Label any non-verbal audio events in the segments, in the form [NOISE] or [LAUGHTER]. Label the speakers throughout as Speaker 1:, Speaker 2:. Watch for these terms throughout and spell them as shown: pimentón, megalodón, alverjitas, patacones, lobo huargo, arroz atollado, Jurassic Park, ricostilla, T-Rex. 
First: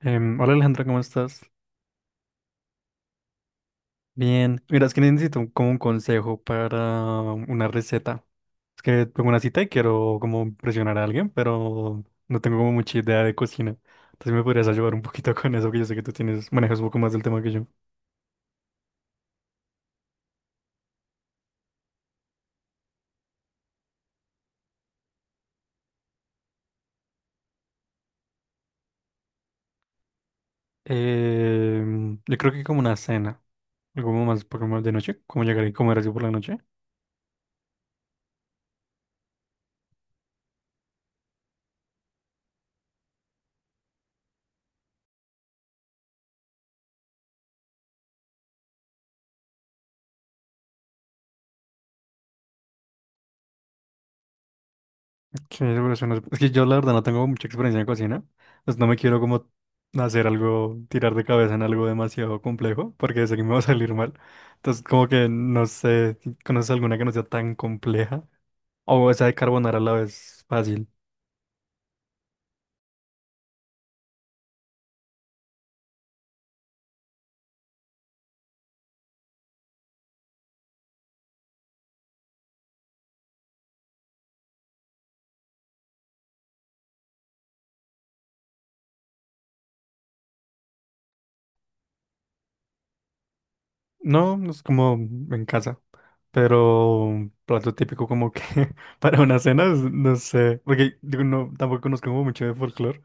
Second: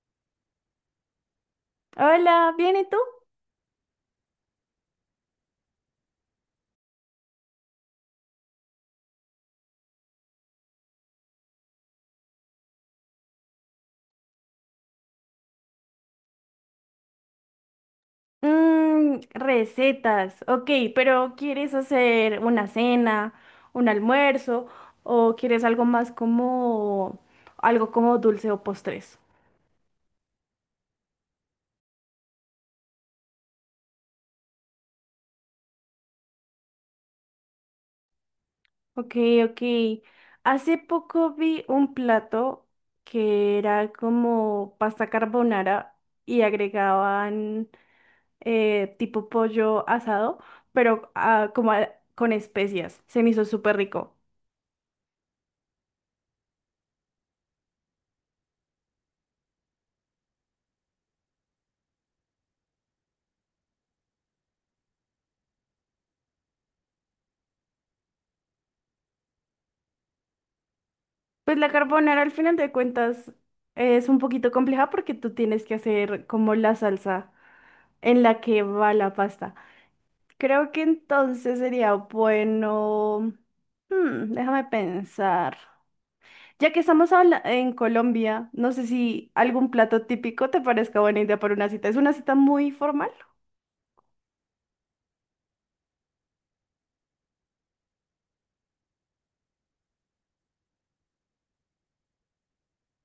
Speaker 1: Hola Alejandra, ¿cómo estás?
Speaker 2: Hola, ¿bien y tú?
Speaker 1: Bien. Mira, es que necesito como un consejo para una receta. Es que tengo una cita y quiero como impresionar a alguien, pero no tengo como mucha idea de cocina. Entonces me podrías ayudar un poquito con eso, que yo sé que tú tienes, manejas un poco más del tema que yo.
Speaker 2: Mm, recetas, ok, pero ¿quieres hacer una cena, un almuerzo o quieres algo más como algo como dulce o postres?
Speaker 1: Yo creo que como una cena, algo como más, poco más de noche, como llegar y comer así por la noche.
Speaker 2: Ok, ok. Hace poco vi un plato que era como pasta carbonara y agregaban tipo pollo asado, pero con especias. Se me hizo súper rico.
Speaker 1: Sí, por eso no es, que yo la verdad no tengo mucha experiencia en cocina, pues no me quiero como hacer algo, tirar de cabeza en algo demasiado complejo, porque sé que me va a salir mal. Entonces como que no sé, si conoces alguna que no sea tan compleja. O esa de carbonara a la vez fácil.
Speaker 2: Pues la carbonara al final de cuentas es un poquito compleja porque tú tienes que hacer como la salsa en la que va la pasta. Creo que entonces sería bueno... Hmm, déjame pensar. Ya que estamos en Colombia, no sé si algún plato típico te parezca buena idea para una cita. Es una cita muy formal.
Speaker 1: No, no es como en casa, pero un plato típico como que [LAUGHS] para una cena, no sé, porque digo, no, tampoco conozco como mucho de folclore,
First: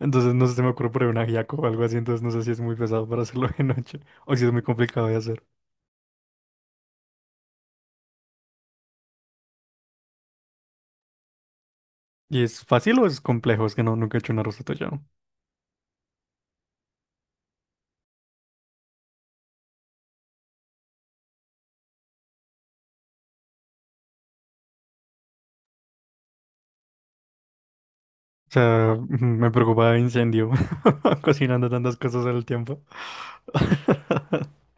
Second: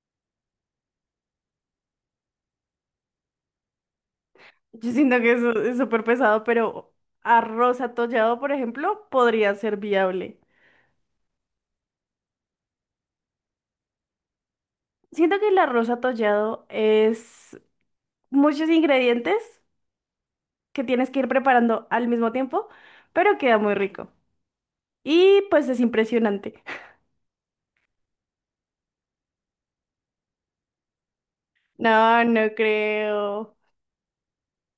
Speaker 1: entonces no sé si me ocurre por ahí un ajiaco o algo así, entonces no sé si es muy pesado para [LAUGHS] hacerlo de noche o si es muy
Speaker 2: Yo
Speaker 1: complicado de
Speaker 2: siento que
Speaker 1: hacer.
Speaker 2: eso es súper pesado, pero arroz atollado, por ejemplo, podría ser viable.
Speaker 1: ¿Y es fácil o es complejo? Es que no, nunca he hecho un arroz atollado. O
Speaker 2: Siento que el arroz atollado es muchos ingredientes que tienes que ir preparando al mismo tiempo, pero queda muy rico. Y pues es impresionante. [LAUGHS]
Speaker 1: sea, ujú, [LAUGHS] me preocupa incendio [LAUGHS] cocinando tantas
Speaker 2: No,
Speaker 1: cosas al
Speaker 2: no
Speaker 1: tiempo.
Speaker 2: creo.
Speaker 1: [LAUGHS]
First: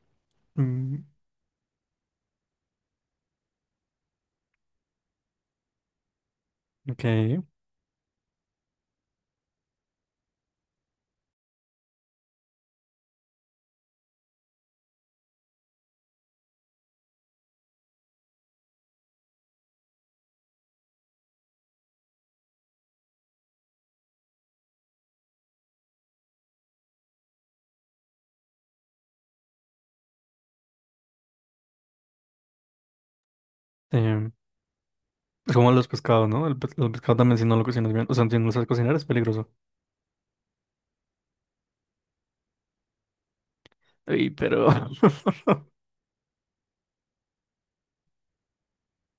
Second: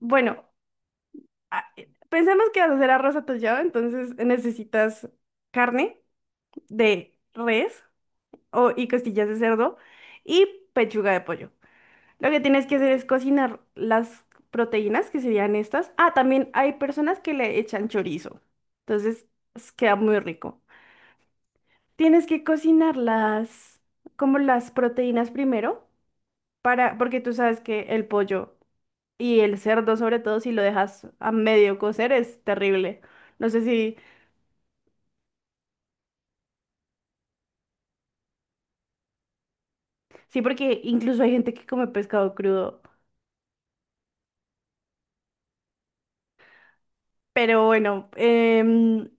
Speaker 2: Bueno,
Speaker 1: Mm.
Speaker 2: a- pensemos que vas a hacer arroz atollado, entonces necesitas carne
Speaker 1: Ok.
Speaker 2: de res o, y costillas de cerdo y pechuga de pollo. Lo que tienes que hacer es cocinar las proteínas, que serían estas. Ah, también hay personas que le echan chorizo. Entonces, pues, queda muy rico. Tienes que cocinar las, como las proteínas primero, para, porque tú sabes que el pollo y el cerdo, sobre todo, si lo dejas a medio cocer, es terrible. No sé si,
Speaker 1: em, Es como los pescados, ¿no? El, los pescados también si no lo cocinas bien, o sea, si no lo sabes cocinar es peligroso.
Speaker 2: sí, porque incluso hay gente que come pescado crudo.
Speaker 1: Ey, pero... [LAUGHS]
Speaker 2: Pero bueno,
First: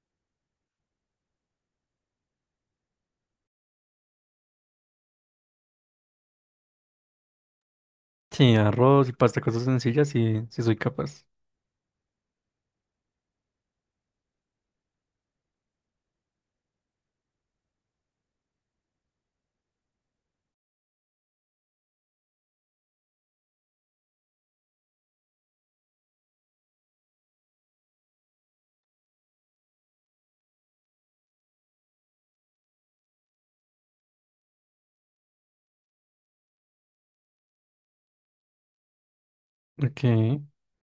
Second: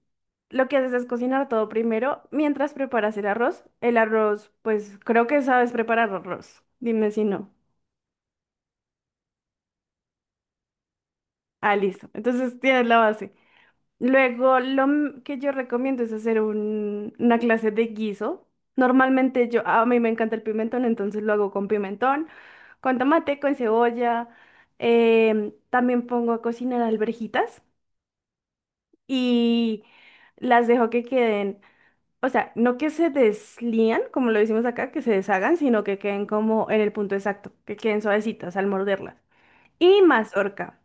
Speaker 2: lo que haces es cocinar todo primero mientras preparas el arroz. El arroz, pues creo que sabes preparar arroz. Dime si no.
Speaker 1: Sí, arroz y pasta, cosas sencillas, sí, sí soy capaz.
Speaker 2: Ah, listo. Entonces tienes la base. Luego, que yo recomiendo es hacer una clase de guiso. Normalmente yo, a mí me encanta el pimentón, entonces lo hago con pimentón, con tomate, con cebolla. También pongo a cocinar alverjitas y las dejo que queden. O sea, no que se deslían, como lo decimos acá, que se deshagan, sino que queden como en el punto exacto, que queden suavecitas al morderlas. Y
Speaker 1: Ok,
Speaker 2: mazorca.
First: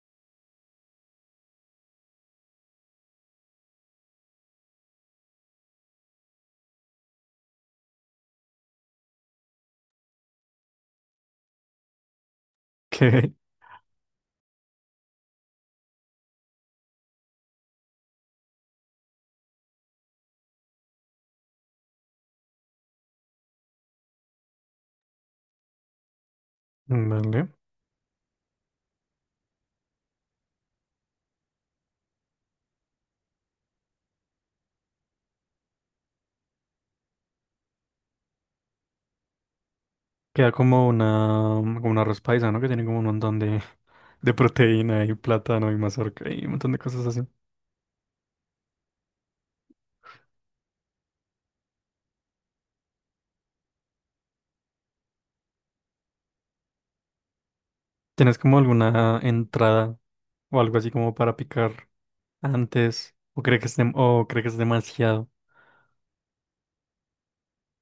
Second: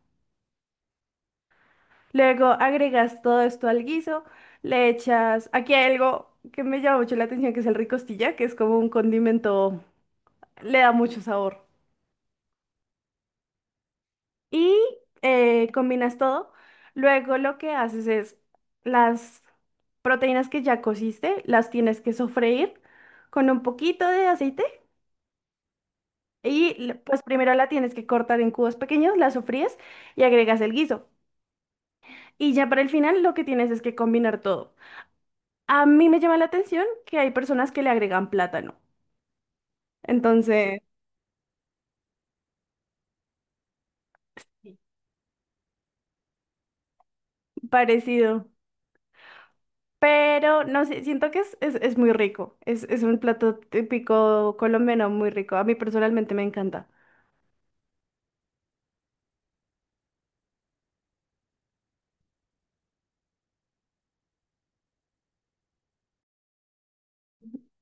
Speaker 2: Luego agregas todo esto al guiso, le echas, aquí hay algo que me llama mucho la atención, que es el ricostilla, que es como un condimento, le da mucho sabor.
Speaker 1: ok,
Speaker 2: Y combinas todo. Luego lo que haces es las proteínas que ya cociste, las tienes que sofreír con un poquito de aceite. Pues
Speaker 1: vale.
Speaker 2: primero la tienes que cortar en cubos pequeños, la sofríes y agregas el guiso. Y ya para el final lo que tienes es que combinar todo. A mí me llama la atención que hay personas que le agregan plátano.
Speaker 1: Queda
Speaker 2: Entonces,
Speaker 1: como una, como un arroz paisa, ¿no? Que tiene como un montón de
Speaker 2: sí.
Speaker 1: proteína y plátano y mazorca y un montón de cosas así.
Speaker 2: Parecido. Pero no sé, siento que es muy rico. Es un plato típico colombiano muy rico. A mí personalmente me encanta.
Speaker 1: ¿Tienes como alguna entrada o algo así como para picar antes? ¿O crees que es, o cree que es demasiado?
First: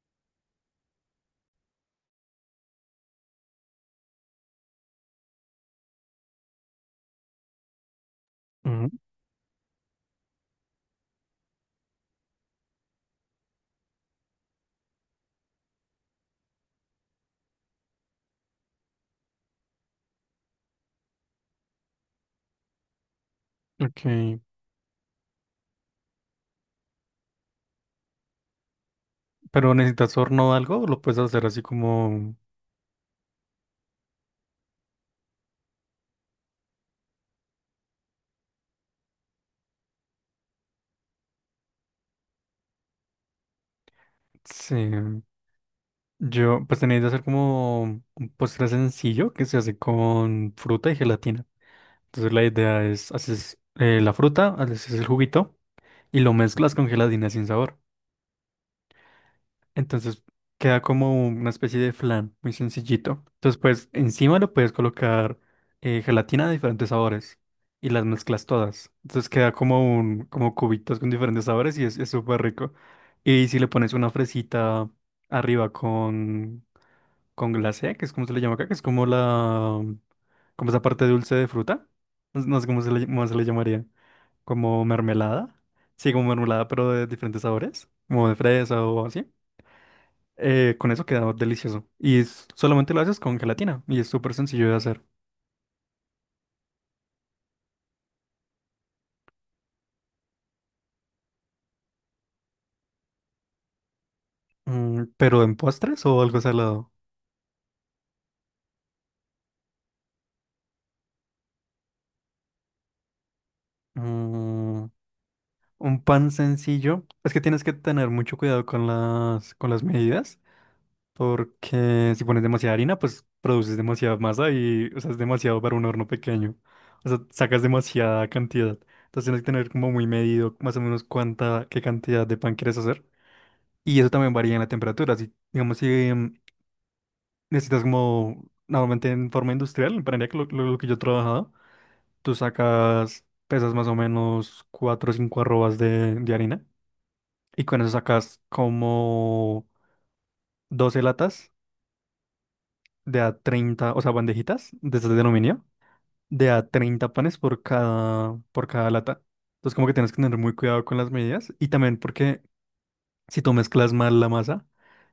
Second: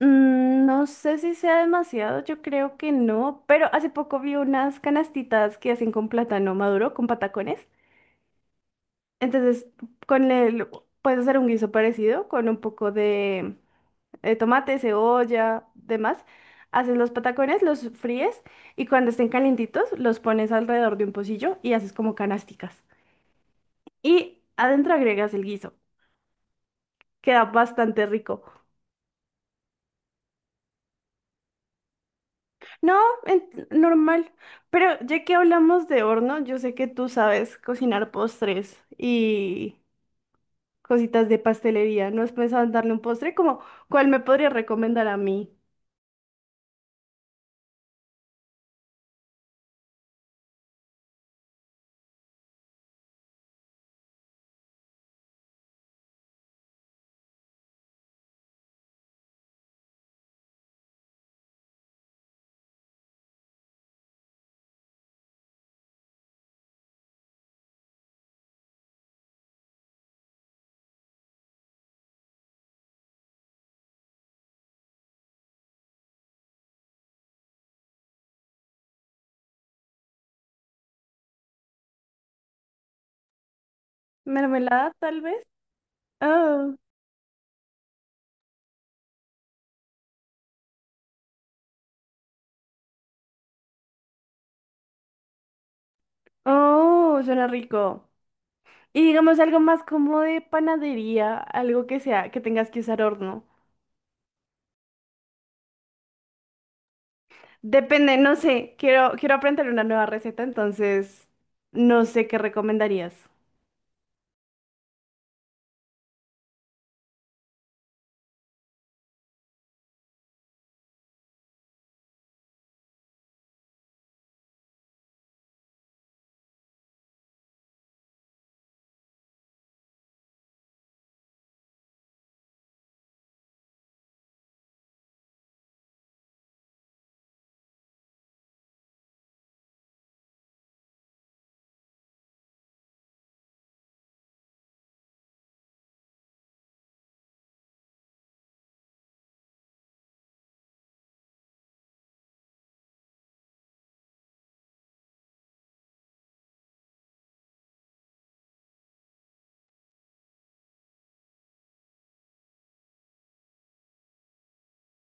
Speaker 2: Mm, no sé si sea demasiado, yo creo que no, pero hace poco vi unas canastitas que hacen con plátano maduro, con patacones.
Speaker 1: Ujú.
Speaker 2: Entonces, con el, puedes hacer un guiso parecido con un poco de, tomate, cebolla, demás. Haces los patacones, los fríes y cuando estén calientitos los pones alrededor de un pocillo y haces como canasticas.
Speaker 1: Ok.
Speaker 2: Y adentro agregas el guiso. Queda bastante rico.
Speaker 1: Pero necesitas horno o algo, o lo puedes hacer así como.
Speaker 2: No, normal. Pero ya que hablamos de horno, yo sé que tú sabes cocinar postres y cositas de pastelería. ¿No has pensado en darle un postre? Como, ¿cuál me podría recomendar a
Speaker 1: Sí.
Speaker 2: mí?
Speaker 1: Yo, pues tenéis que hacer como un postre sencillo que se hace con fruta y gelatina. Entonces la idea es, haces la fruta, haces el juguito y lo mezclas con gelatina sin sabor. Entonces queda como una especie de flan muy sencillito. Entonces, pues encima lo puedes colocar gelatina de diferentes sabores y las mezclas todas. Entonces queda como un, como cubitos con diferentes sabores y es súper rico. Y si le pones una fresita arriba con glacé, que es como se le llama acá, que es como la, como esa parte dulce de fruta. No, no sé cómo se le llamaría. Como
Speaker 2: ¿Mermelada, tal vez?
Speaker 1: mermelada. Sí, como mermelada,
Speaker 2: Oh,
Speaker 1: pero de diferentes sabores. Como de fresa o así. Con eso queda delicioso. Y solamente lo haces con gelatina y es súper sencillo de hacer.
Speaker 2: oh, suena rico. Y digamos algo más como de panadería, algo que sea, que tengas que usar horno.
Speaker 1: Pero en postres o algo salado.
Speaker 2: Depende, no sé, quiero, quiero aprender una nueva receta, entonces no sé qué recomendarías.
Speaker 1: Mm, un pan sencillo. Es que tienes que tener mucho cuidado con las medidas. Porque si pones demasiada harina, pues produces demasiada masa y o sea, es demasiado para un horno pequeño. O sea, sacas demasiada cantidad. Entonces tienes que tener como muy medido más o menos cuánta, qué cantidad de pan quieres hacer. Y eso también varía en la temperatura. Si, digamos, si necesitas como, normalmente en forma industrial, me para que lo, lo que yo he trabajado, tú sacas, pesas más o menos 4 o 5 arrobas de harina y con eso sacas como 12 latas de a 30, o sea, bandejitas de estas de aluminio, de a 30 panes por cada lata. Entonces como que tienes que tener muy cuidado con las medidas y también porque si tú mezclas mal la masa,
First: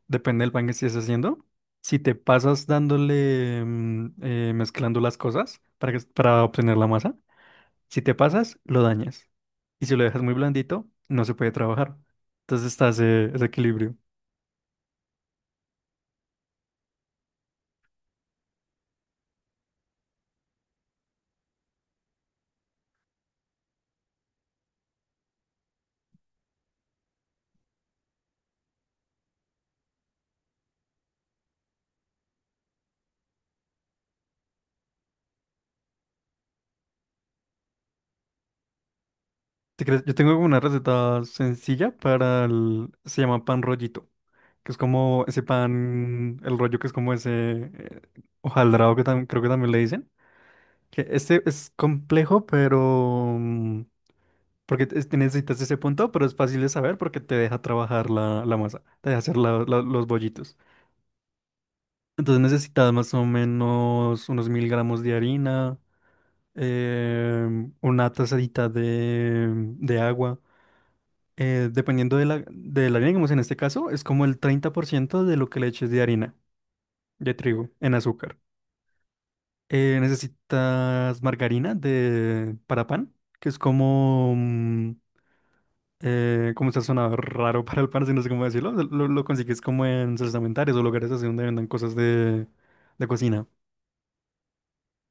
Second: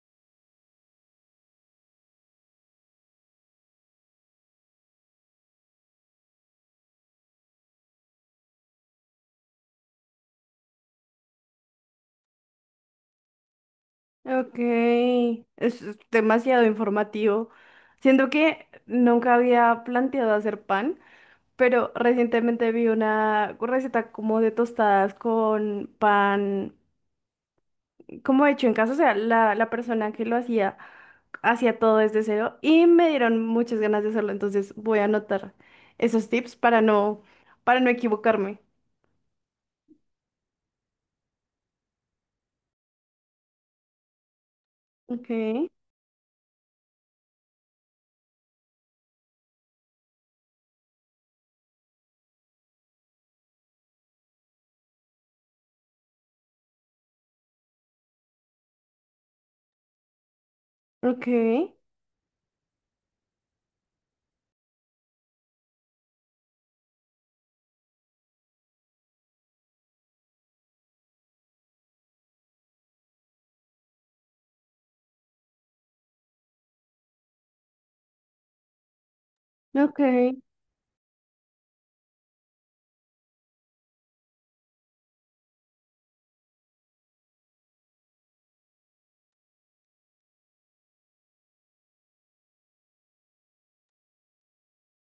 Speaker 1: depende del pan que estés haciendo. Si te pasas dándole, mezclando las cosas para, para obtener la masa, si te pasas, lo dañas. Y si lo dejas muy blandito, no se puede trabajar. Entonces está ese, ese equilibrio.
Speaker 2: Ok, es demasiado informativo. Siento que nunca había planteado hacer pan, pero recientemente vi una receta como de tostadas con pan como hecho en casa, o sea, la persona que lo hacía hacía todo desde cero y me dieron muchas ganas de hacerlo, entonces voy a anotar esos tips para no equivocarme.
Speaker 1: Si quieres, yo tengo una receta sencilla para el... Se llama pan rollito, que es como
Speaker 2: Ok,
Speaker 1: ese pan, el rollo que es como ese eh, hojaldrado que creo que también le dicen. Que este es complejo, pero... mm, porque te necesitas ese punto, pero es fácil de saber porque te deja trabajar la, la masa, te deja hacer los bollitos.
Speaker 2: ok,
Speaker 1: Entonces necesitas más o menos unos 1000 gramos de harina, eh, una tazadita de agua. Dependiendo de la harina, digamos en este caso, es como el 30% de lo que le eches de harina, de trigo, en azúcar.
Speaker 2: ok,
Speaker 1: Necesitas margarina de, para pan, que es como... Como se ha sonado raro para el parce, no sé cómo decirlo. Lo consigues como en salsamentarias o lugares así donde vendan cosas de cocina.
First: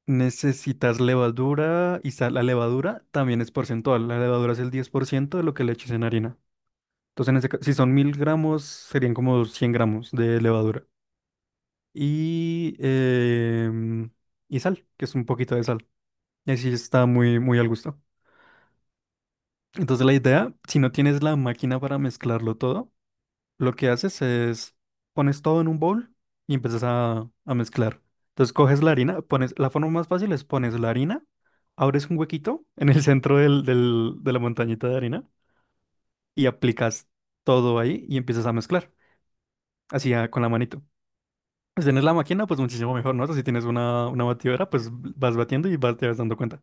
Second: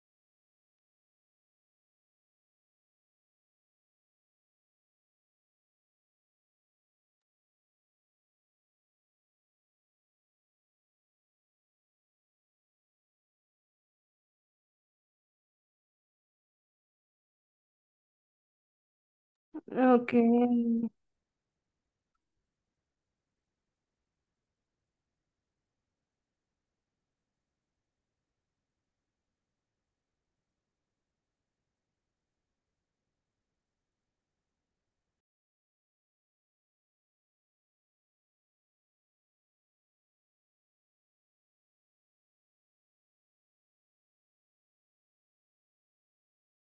Speaker 1: Necesitas levadura y sal. La levadura también es porcentual. La levadura es el 10% de lo que le eches en harina. Entonces, en ese si son 1000 gramos, serían como 100 gramos de levadura. Y, y sal, que es un poquito de sal. Y así está muy, muy al gusto. Entonces,
Speaker 2: ok,
Speaker 1: la idea, si no tienes la máquina para mezclarlo todo, lo que haces es pones todo en un bowl y empiezas a mezclar. Entonces coges la harina, pones, la forma más fácil es pones la harina, abres un huequito [LAUGHS] en el centro del, de la montañita de harina y aplicas todo ahí y empiezas a mezclar, así con la manito. Si tienes la máquina, pues muchísimo mejor, ¿no? O sea, si tienes una batidora, pues vas batiendo y vas, te vas dando cuenta.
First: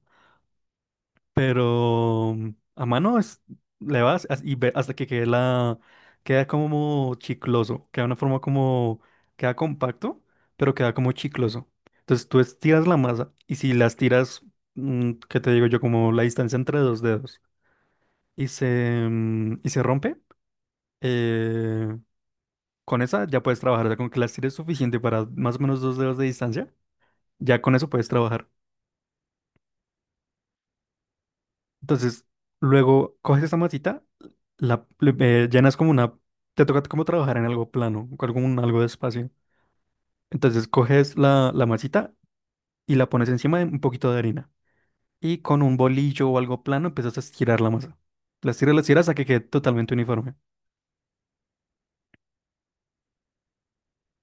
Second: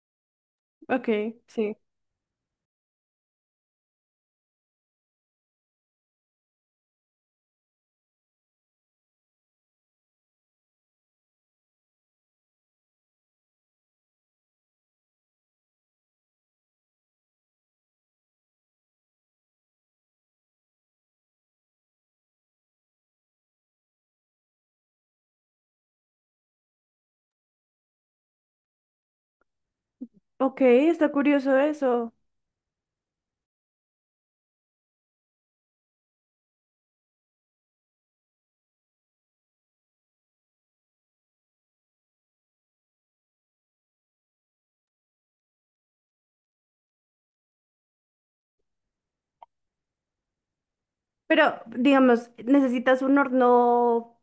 Speaker 2: ok, sí.
Speaker 1: Pero a mano es, y ve hasta que quede la, queda como chicloso, queda una forma como, queda compacto, pero queda como chicloso. Entonces tú estiras la masa y si las tiras, ¿qué te digo yo? Como la distancia entre dos dedos y se, y se rompe, eh, con esa ya puedes trabajar, o sea, con que las tires suficiente para más o menos dos dedos de distancia, ya con eso puedes trabajar.
Speaker 2: Ok, está curioso eso.
Speaker 1: Entonces, luego coges esa masita, llenas como una... Te toca como trabajar en algo plano, con algún, algo de espacio. Entonces, coges la, la masita y la pones encima de un poquito de harina. Y con un bolillo o algo plano empiezas a estirar la masa. La estiras hasta que quede totalmente uniforme.
Speaker 2: Pero, digamos, ¿necesitas un horno,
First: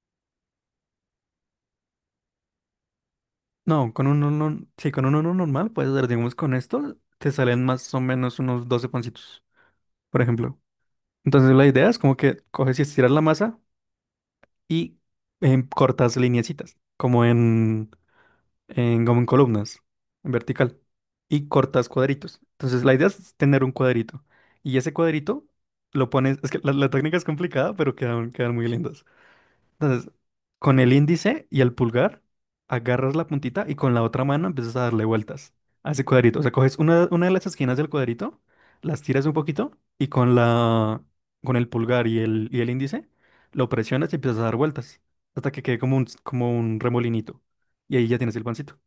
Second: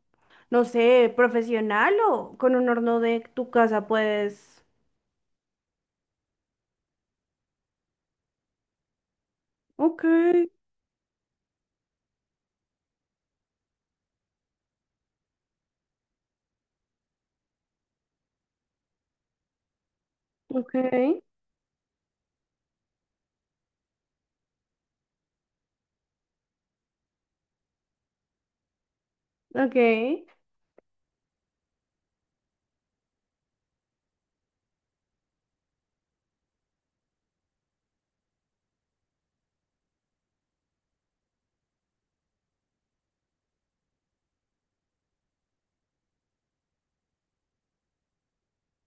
Speaker 2: no sé, profesional o con un horno de tu casa
Speaker 1: No, con un
Speaker 2: puedes...
Speaker 1: horno, sí, con un horno normal puedes hacer, digamos, con esto te salen más o menos unos 12 pancitos,
Speaker 2: Ok,
Speaker 1: por ejemplo. Entonces, la idea es como que coges y estiras la masa y cortas lineecitas, como en, como en columnas, en
Speaker 2: ok,
Speaker 1: vertical, y cortas cuadritos. Entonces la idea es tener un cuadrito. Y ese cuadrito lo pones, es que la técnica es complicada, pero quedan, quedan muy lindas.
Speaker 2: ok.
Speaker 1: Entonces, con el índice y el pulgar, agarras la puntita y con la otra mano empiezas a darle vueltas a ese cuadrito. O sea, coges una de las esquinas del cuadrito, las tiras un poquito y con la, con el pulgar y el índice lo presionas y empiezas a dar vueltas hasta que quede como un remolinito. Y ahí ya tienes el pancito.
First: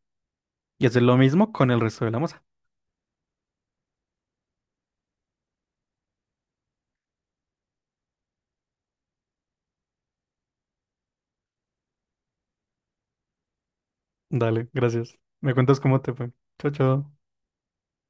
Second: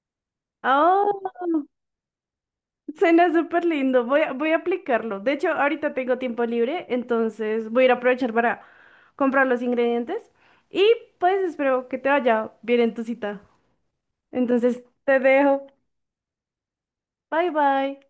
Speaker 1: Y hacer lo mismo
Speaker 2: Oh.
Speaker 1: con el resto de la masa.
Speaker 2: Suena súper lindo, voy a aplicarlo. De hecho, ahorita tengo tiempo libre, entonces voy a ir a aprovechar para comprar los ingredientes y pues espero que te vaya bien en tu cita.
Speaker 1: Dale,
Speaker 2: Entonces,
Speaker 1: gracias.
Speaker 2: te
Speaker 1: Me
Speaker 2: dejo.
Speaker 1: cuentas cómo te fue. Chao, chao.
Speaker 2: Bye bye.